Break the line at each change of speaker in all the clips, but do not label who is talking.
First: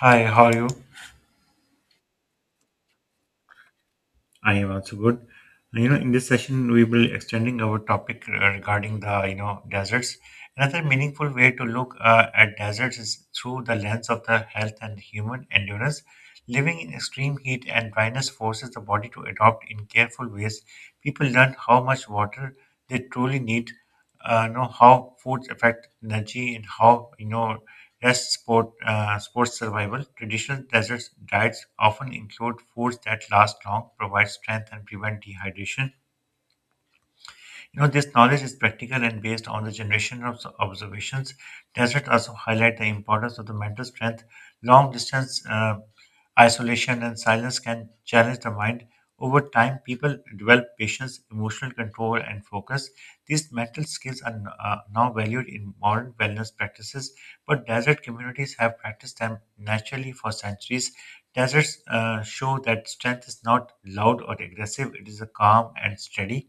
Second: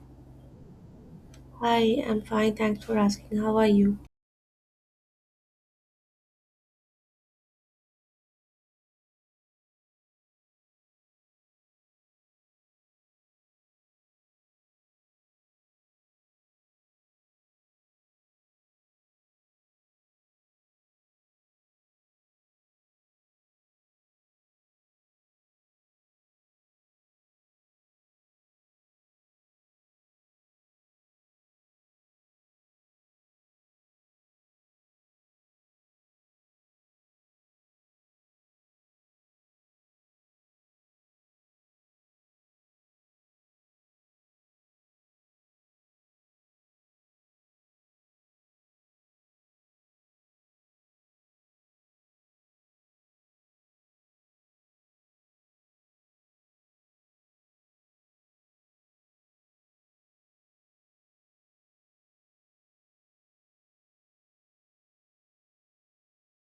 Hi, how are you?
Hi, I'm fine. Thanks for asking. How are you?
I am also good. In this session, we will extending our topic regarding the deserts. Another meaningful way to look at deserts is through the lens of the health and human endurance. Living in extreme heat and dryness forces the body to adopt in careful ways. People learn how much water they truly need, know how foods affect energy, and how you know. Rest, sport, sports survival. Traditional desert diets often include foods that last long, provide strength, and prevent dehydration. This knowledge is practical and based on the generation of observations. Deserts also highlight the importance of the mental strength. Long distance Isolation and silence can challenge the mind. Over time, people develop patience, emotional control, and focus. These mental skills are now valued in modern wellness practices, but desert communities have practiced them naturally for centuries. Deserts show that strength is not loud or aggressive, it is a calm and steady.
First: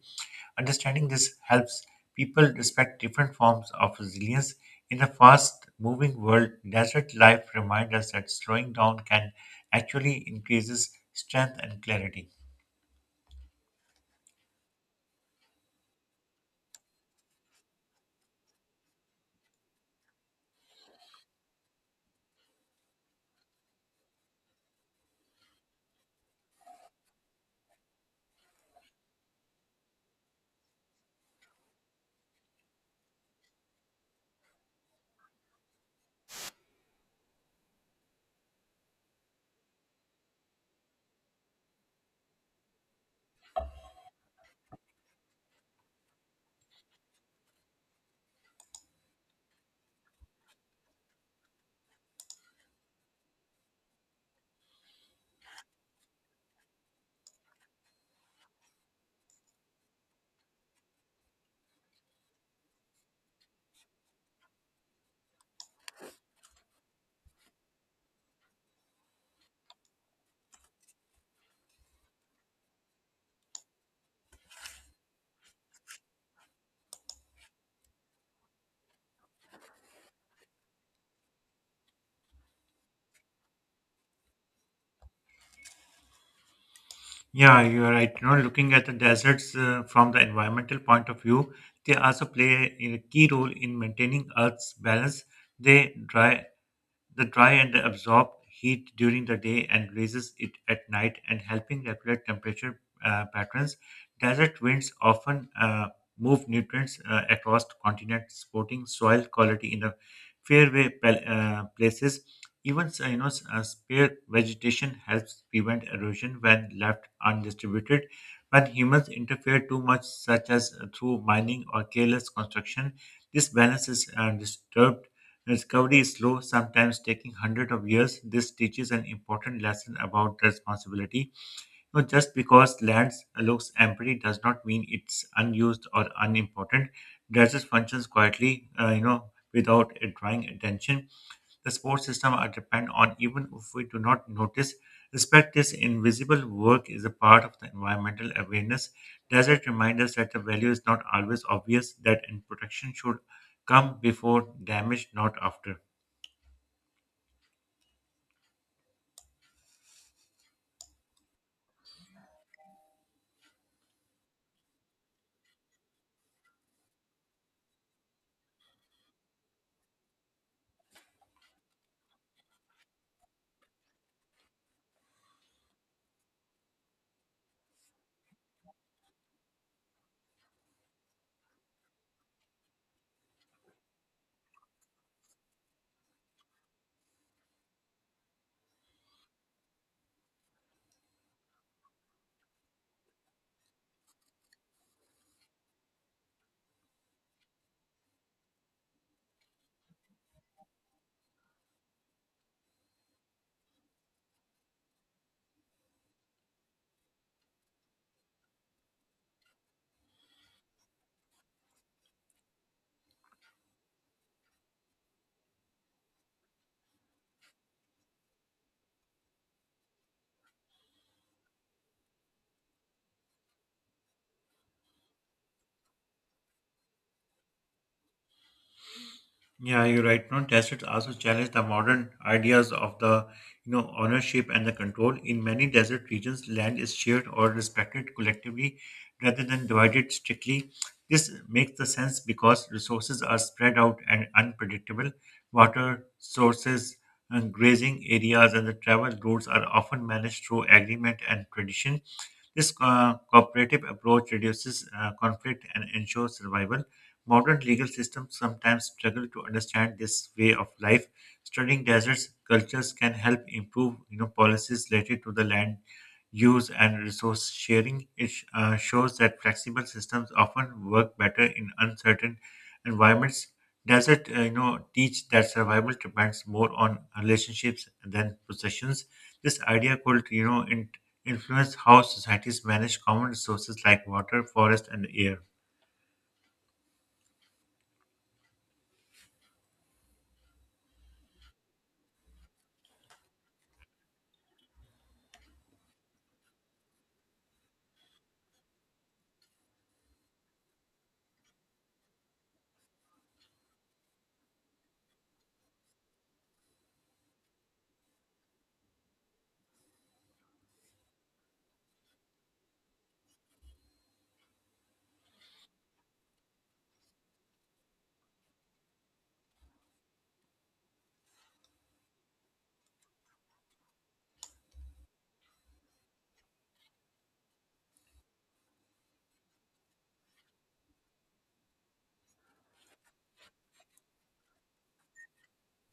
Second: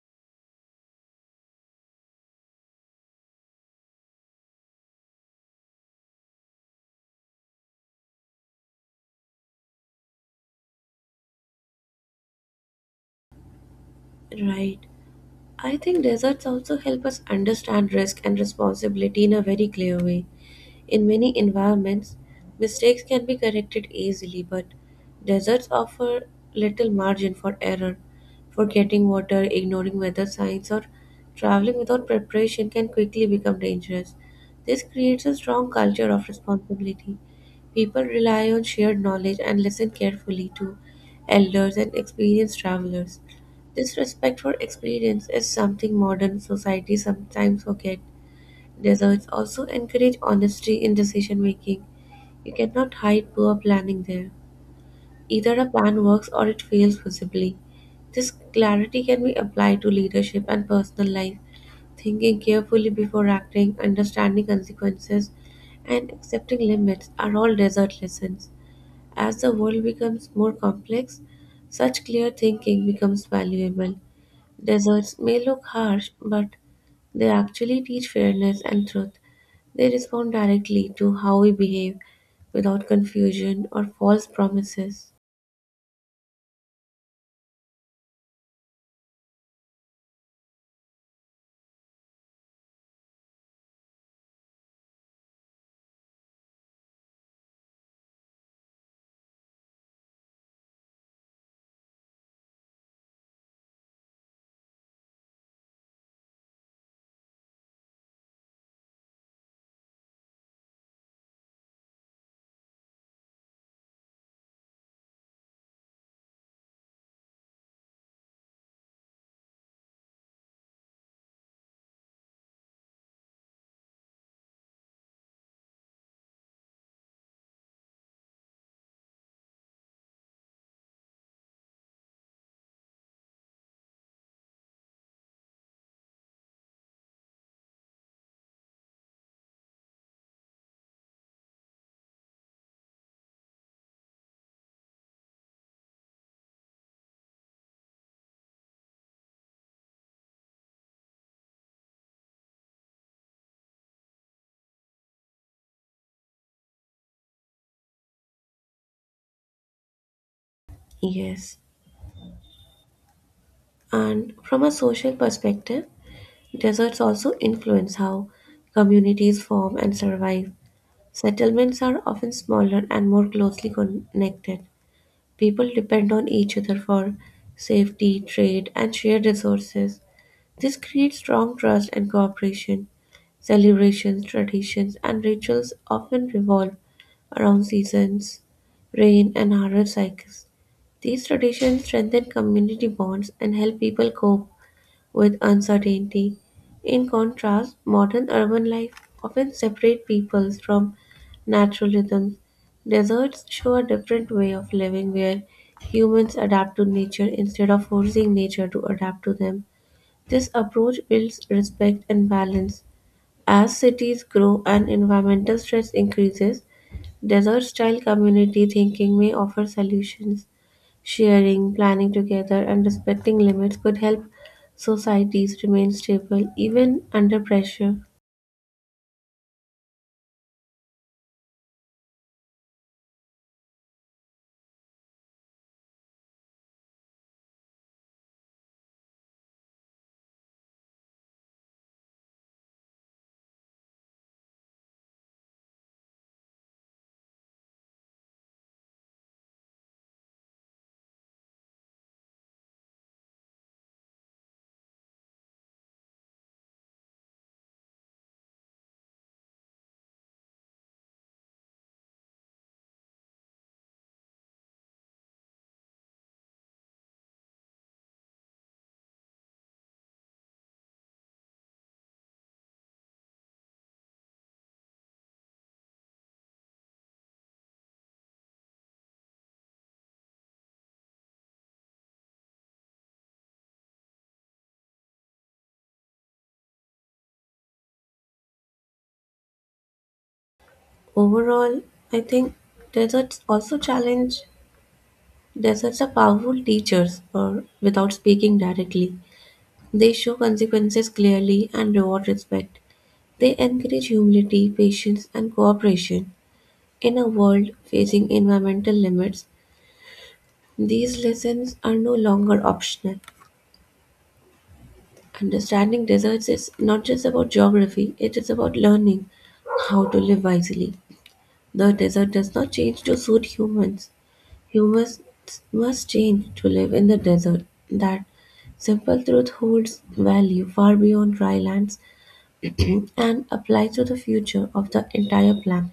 Understanding this helps people respect different forms of resilience. In a fast moving world, desert life reminds us that slowing down can actually increases strength and clarity.
Right. I think deserts also help us understand risk and responsibility in a very clear way. In many environments, mistakes can be corrected easily, but deserts offer little margin for error. Forgetting water, ignoring weather signs, or traveling without preparation can quickly become dangerous. This creates a strong culture of responsibility. People rely on shared knowledge and listen carefully to elders and experienced travelers. This respect for experience is something modern society sometimes forget. Deserts also encourage honesty in decision making. You cannot hide poor planning there. Either a plan works or it fails visibly. This clarity can be applied to leadership and personal life, thinking carefully before acting, understanding consequences, and accepting limits are all desert lessons. As the world becomes more complex, such clear thinking becomes valuable. Deserts may look harsh, but they actually teach fairness and truth. They respond directly to how we behave without confusion or false promises.
Yeah, you're right. Looking at the deserts from the environmental point of view, they also play a key role in maintaining Earth's balance. They dry the dry and absorb heat during the day and releases it at night and helping regulate temperature patterns. Desert winds often move nutrients across continents, supporting soil quality in the places. Even spare vegetation helps prevent erosion when left undistributed. When humans interfere too much, such as through mining or careless construction, this balance is disturbed. Discovery is slow, sometimes taking hundreds of years. This teaches an important lesson about responsibility. Just because land looks empty does not mean it's unused or unimportant. Deserts functions quietly, without it drawing attention. The support system are depend on even if we do not notice. Respect this invisible work is a part of the environmental awareness. Desert reminds us that the value is not always obvious, that and protection should come before damage, not after.
Yes. And from a social perspective, deserts also influence how communities form and survive. Settlements are often smaller and more closely connected. People depend on each other for safety, trade, and shared resources. This creates strong trust and cooperation. Celebrations, traditions, and rituals often revolve around seasons, rain, and harvest cycles. These traditions strengthen community bonds and help people cope with uncertainty. In contrast, modern urban life often separates peoples from natural rhythms. Deserts show a different way of living where humans adapt to nature instead of forcing nature to adapt to them. This approach builds respect and balance. As cities grow and environmental stress increases, desert style community thinking may offer solutions. Sharing, planning together, and respecting limits could help societies remain stable even under pressure.
Yeah, you're right. No, deserts also challenge the modern ideas of the ownership and the control. In many desert regions, land is shared or respected collectively rather than divided strictly. This makes the sense because resources are spread out and unpredictable. Water sources and grazing areas and the travel routes are often managed through agreement and tradition. This cooperative approach reduces conflict and ensures survival. Modern legal systems sometimes struggle to understand this way of life. Studying deserts cultures can help improve policies related to the land use and resource sharing. It shows that flexible systems often work better in uncertain environments. Desert, teach that survival depends more on relationships than possessions. This idea could, you know, in influence how societies manage common resources like water, forest, and air.
Overall, I think deserts also challenge deserts are powerful teachers or without speaking directly. They show consequences clearly and reward respect. They encourage humility, patience, and cooperation. In a world facing environmental limits, these lessons are no longer optional. Understanding deserts is not just about geography, it is about learning how to live wisely. The desert does not change to suit humans. Humans must change to live in the desert. That simple truth holds value far beyond dry lands and applies to the future of the entire planet.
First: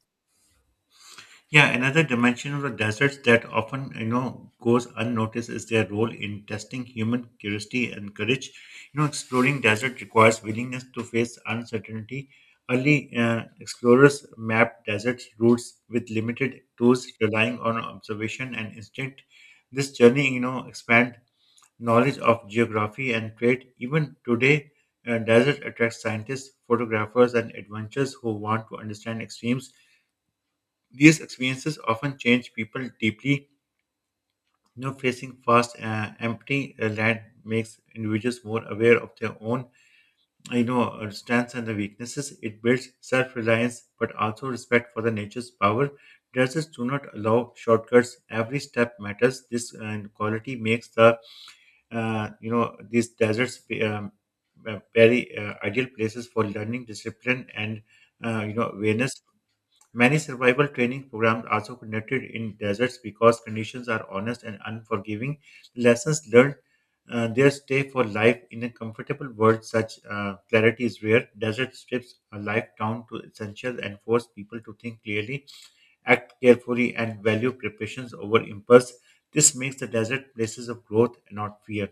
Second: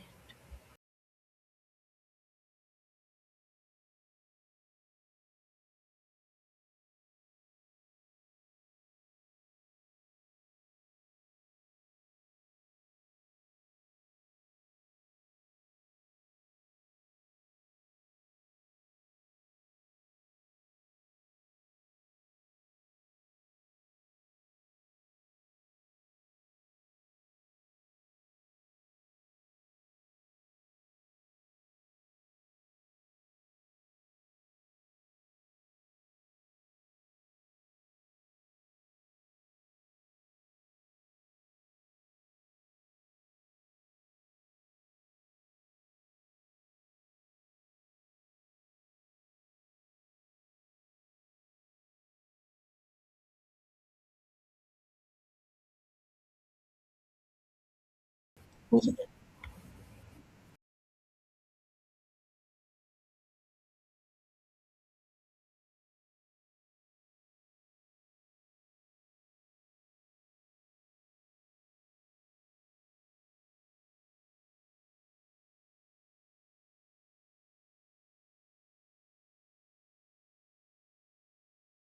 Yeah, another dimension of the deserts that often goes unnoticed is their role in testing human curiosity and courage. Exploring desert requires willingness to face uncertainty. Early explorers mapped desert routes with limited tools, relying on observation and instinct. This journey, expand knowledge of geography and trade. Even today, desert attracts scientists, photographers, and adventurers who want to understand extremes. These experiences often change people deeply. Facing vast, empty land makes individuals more aware of their own, strengths and the weaknesses. It builds self-reliance, but also respect for the nature's power. Deserts do not allow shortcuts. Every step matters. This quality makes the these deserts very ideal places for learning discipline and awareness. Many survival training programs also conducted in deserts because conditions are honest and unforgiving. Lessons learned their stay for life. In a comfortable world such clarity is rare. Desert strips a life down to essentials and force people to think clearly, act carefully, and value preparations over impulse. This makes the desert places of growth, not fear.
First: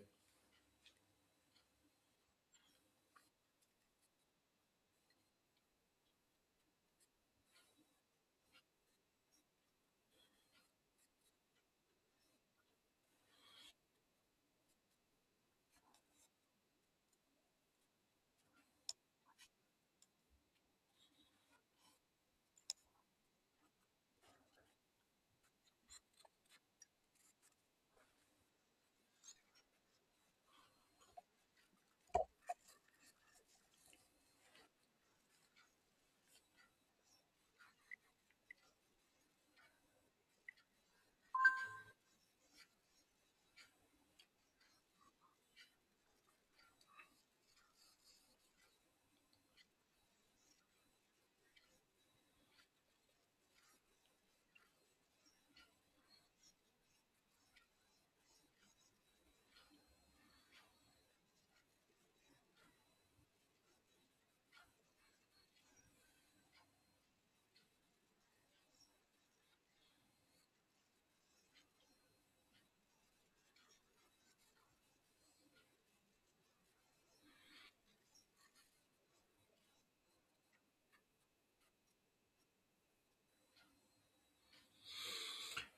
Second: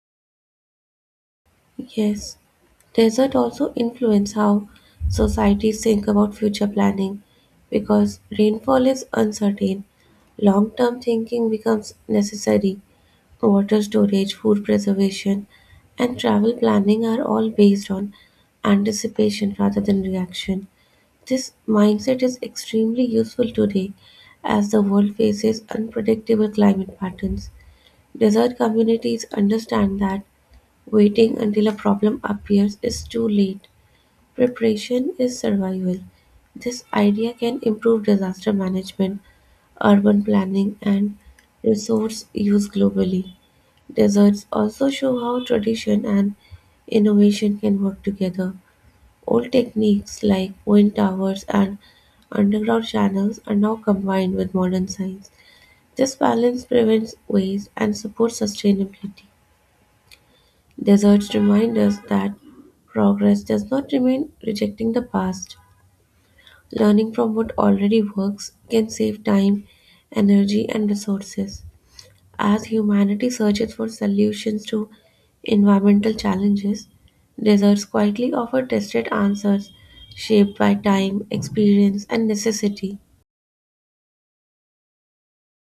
Yes, desert also influence how societies think about future planning because rainfall is uncertain. Long-term thinking becomes necessary. Water storage, food preservation, and travel planning are all based on anticipation rather than reaction. This mindset is extremely useful today as the world faces unpredictable climate patterns. Desert communities understand that waiting until a problem appears is too late; preparation is survival. This idea can improve disaster management, urban planning, and resource use globally. Deserts also show how tradition and innovation can work together. Old techniques like wind towers and underground channels are now combined with modern science. This balance prevents waste and supports sustainability. Deserts remind us that progress does not remain rejecting the past. Learning from what already works can save time, energy, and resources. As humanity searches for solutions to environmental challenges, deserts quietly offer tested answers shaped by time, experience, and necessity.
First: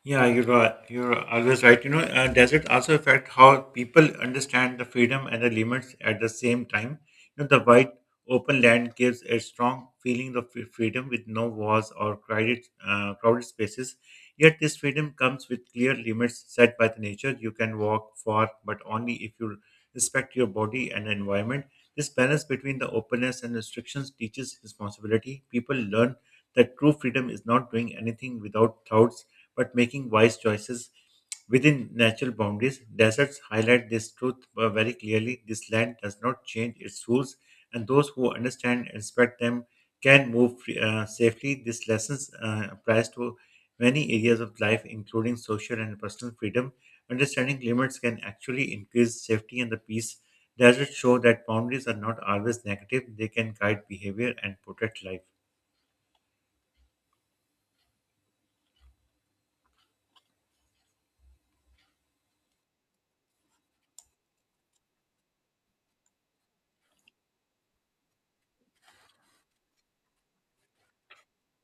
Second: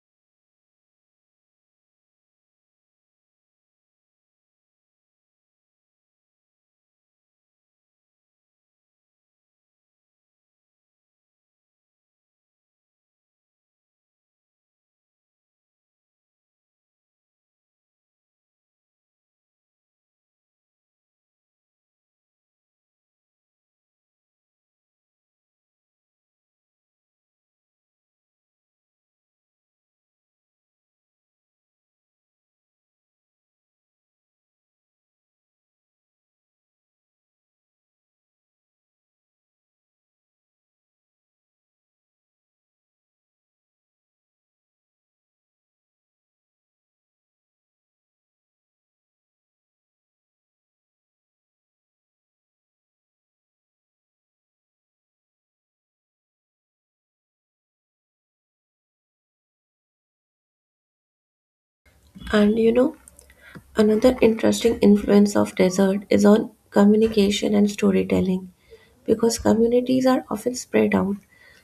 Yeah, you're right. You're always right. Desert also affect how people understand the freedom and the limits at the same time. The wide open land gives a strong feeling of freedom with no walls or crowded spaces. Yet this freedom comes with clear limits set by the nature. You can walk far, but only if you respect your body and environment. This balance between the openness and restrictions teaches responsibility. People learn that true freedom is not doing anything without thoughts but making wise choices within natural boundaries. Deserts highlight this truth very clearly. This land does not change its rules, and those who understand and respect them can move safely. This lesson applies to many areas of life, including social and personal freedom. Understanding limits can actually increase safety and the peace. Deserts show that boundaries are not always negative, they can guide behavior and protect life.
And you know, another interesting influence of desert is on communication and storytelling. Because communities are often spread out,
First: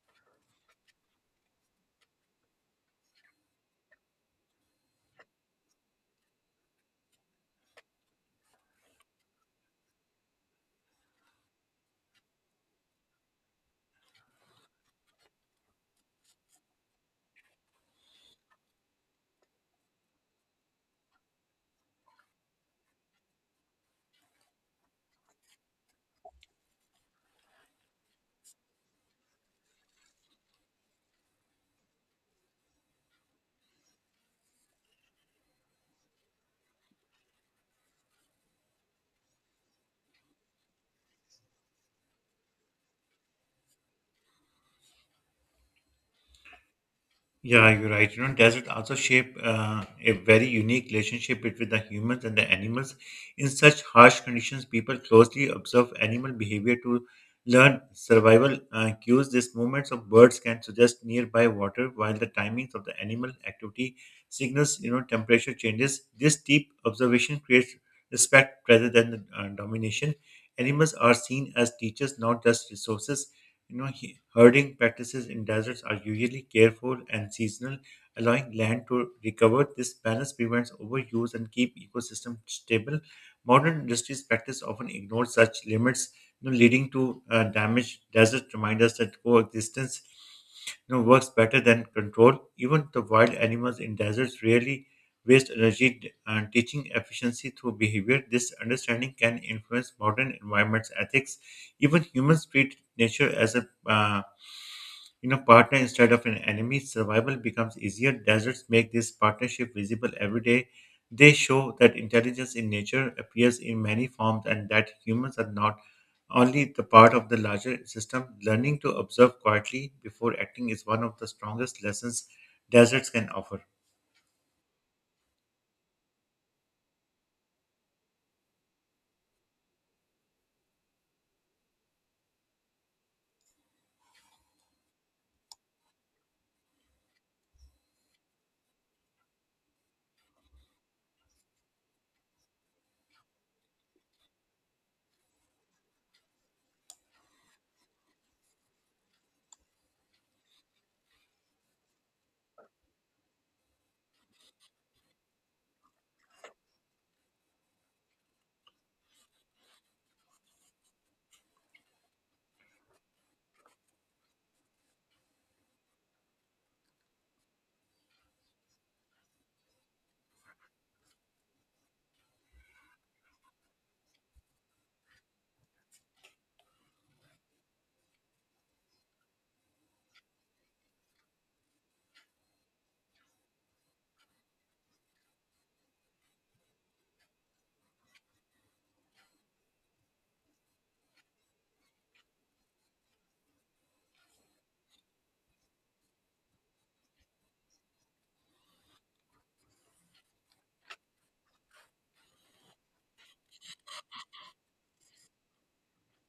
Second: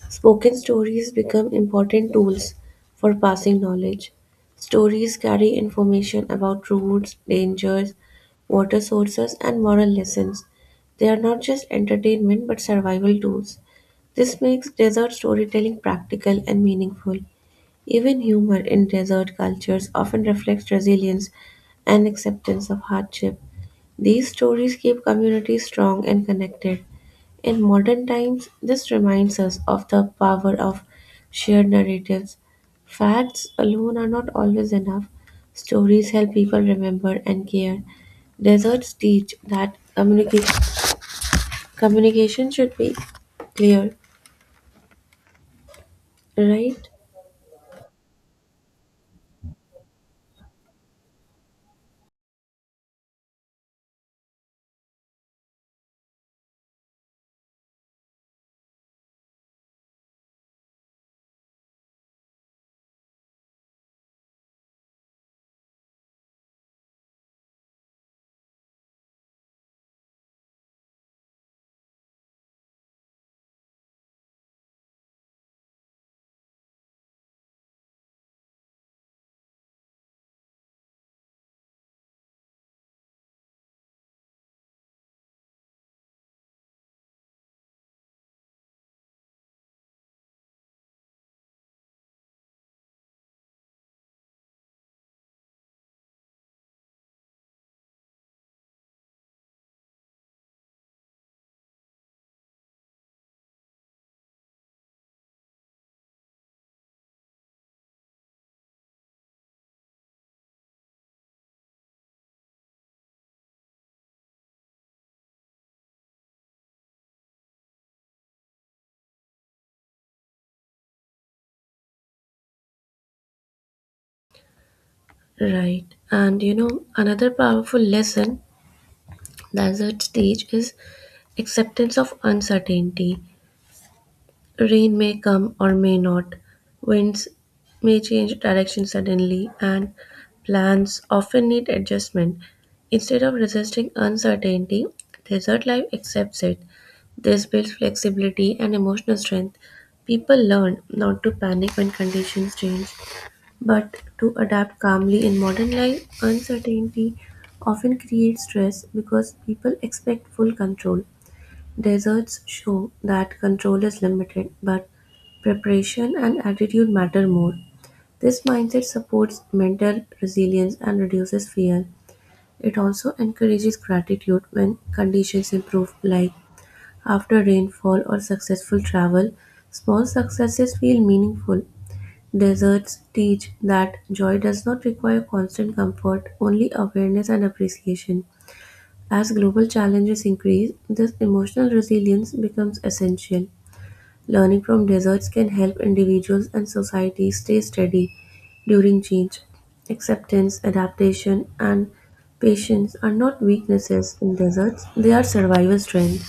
spoken stories become important tools for passing knowledge. Stories carry information about routes, dangers, water sources, and moral lessons. They are not just entertainment but survival tools. This makes desert storytelling practical and meaningful. Even humor in desert cultures often reflects resilience and acceptance of hardship. These stories keep communities strong and connected. In modern times, this reminds us of the power of shared narratives. Facts alone are not always enough. Stories help people remember and care. Deserts teach that communication should be clear, right?
Yeah, you're right. Desert also shape a very unique relationship between the humans and the animals. In such harsh conditions, people closely observe animal behavior to learn survival cues. These movements of birds can suggest nearby water, while the timings of the animal activity signals, temperature changes. This deep observation creates respect rather than domination. Animals are seen as teachers, not just resources. Herding practices in deserts are usually careful and seasonal, allowing land to recover. This balance prevents overuse and keep ecosystem stable. Modern industries practice often ignore such limits, leading to damage. Deserts remind us that coexistence works better than control. Even the wild animals in deserts rarely waste energy and teaching efficiency through behavior. This understanding can influence modern environment's ethics. Even humans treat nature as a partner instead of an enemy. Survival becomes easier. Deserts make this partnership visible every day. They show that intelligence in nature appears in many forms and that humans are not only the part of the larger system. Learning to observe quietly before acting is one of the strongest lessons deserts can offer.
Right. And you know, another powerful lesson deserts teach is acceptance of uncertainty. Rain may come or may not, winds may change direction suddenly, and plans often need adjustment. Instead of resisting uncertainty, desert life accepts it. This builds flexibility and emotional strength. People learn not to panic when conditions change, but to adapt calmly in modern life. Uncertainty often creates stress because people expect full control. Deserts show that control is limited, but preparation and attitude matter more. This mindset supports mental resilience and reduces fear. It also encourages gratitude when conditions improve, like after rainfall or successful travel. Small successes feel meaningful. Deserts teach that joy does not require constant comfort, only awareness and appreciation. As global challenges increase, this emotional resilience becomes essential. Learning from deserts can help individuals and societies stay steady during change. Acceptance, adaptation, and patience are not weaknesses in deserts, they are survival strength.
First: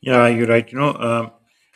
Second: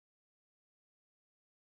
Yeah, you're right.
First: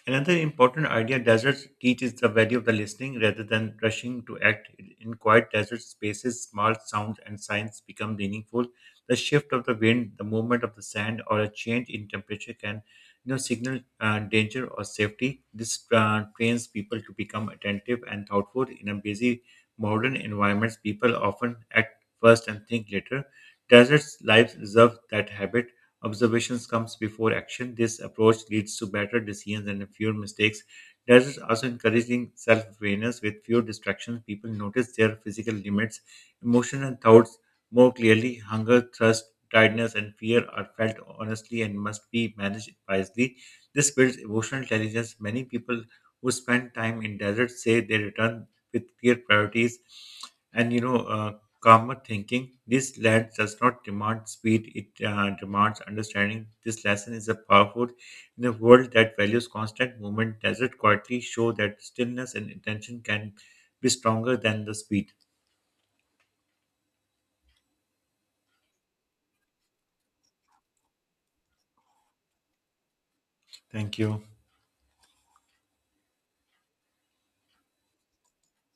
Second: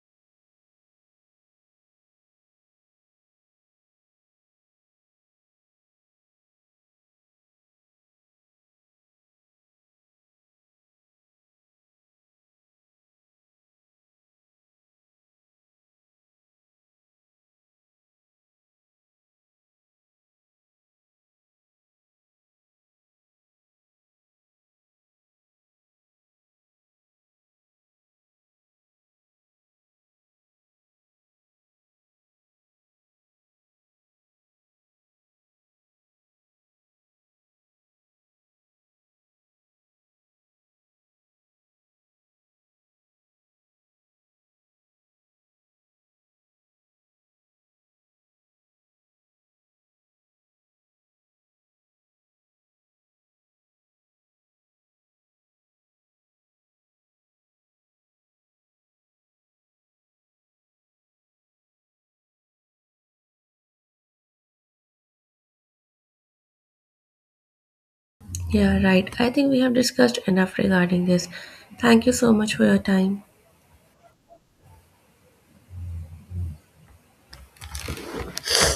Another important idea deserts teach is the value of the listening rather than rushing to act. In quiet desert spaces, small sounds and signs become meaningful. The shift of the wind, the movement of the sand, or a change in temperature can, signal danger or safety. This trains people to become attentive and thoughtful. In a busy modern environments, people often act first and think later. Deserts lives deserve that habit. Observations comes before action. This approach leads to better decisions and fewer mistakes. Deserts also encouraging self-awareness with fewer distractions. People notice their physical limits, emotions, and thoughts more clearly. Hunger, thirst, tiredness, and fear are felt honestly and must be managed wisely. This builds emotional intelligence. Many people who spend time in deserts say they return with clear priorities and calmer thinking. This lad does not demand speed, it demands understanding. This lesson is a powerful in a world that values constant movement. Desert it quietly show that stillness and attention can be stronger than the speed?
Yeah, right. I think we have discussed enough regarding this. Thank you so much for your time.
Thank you.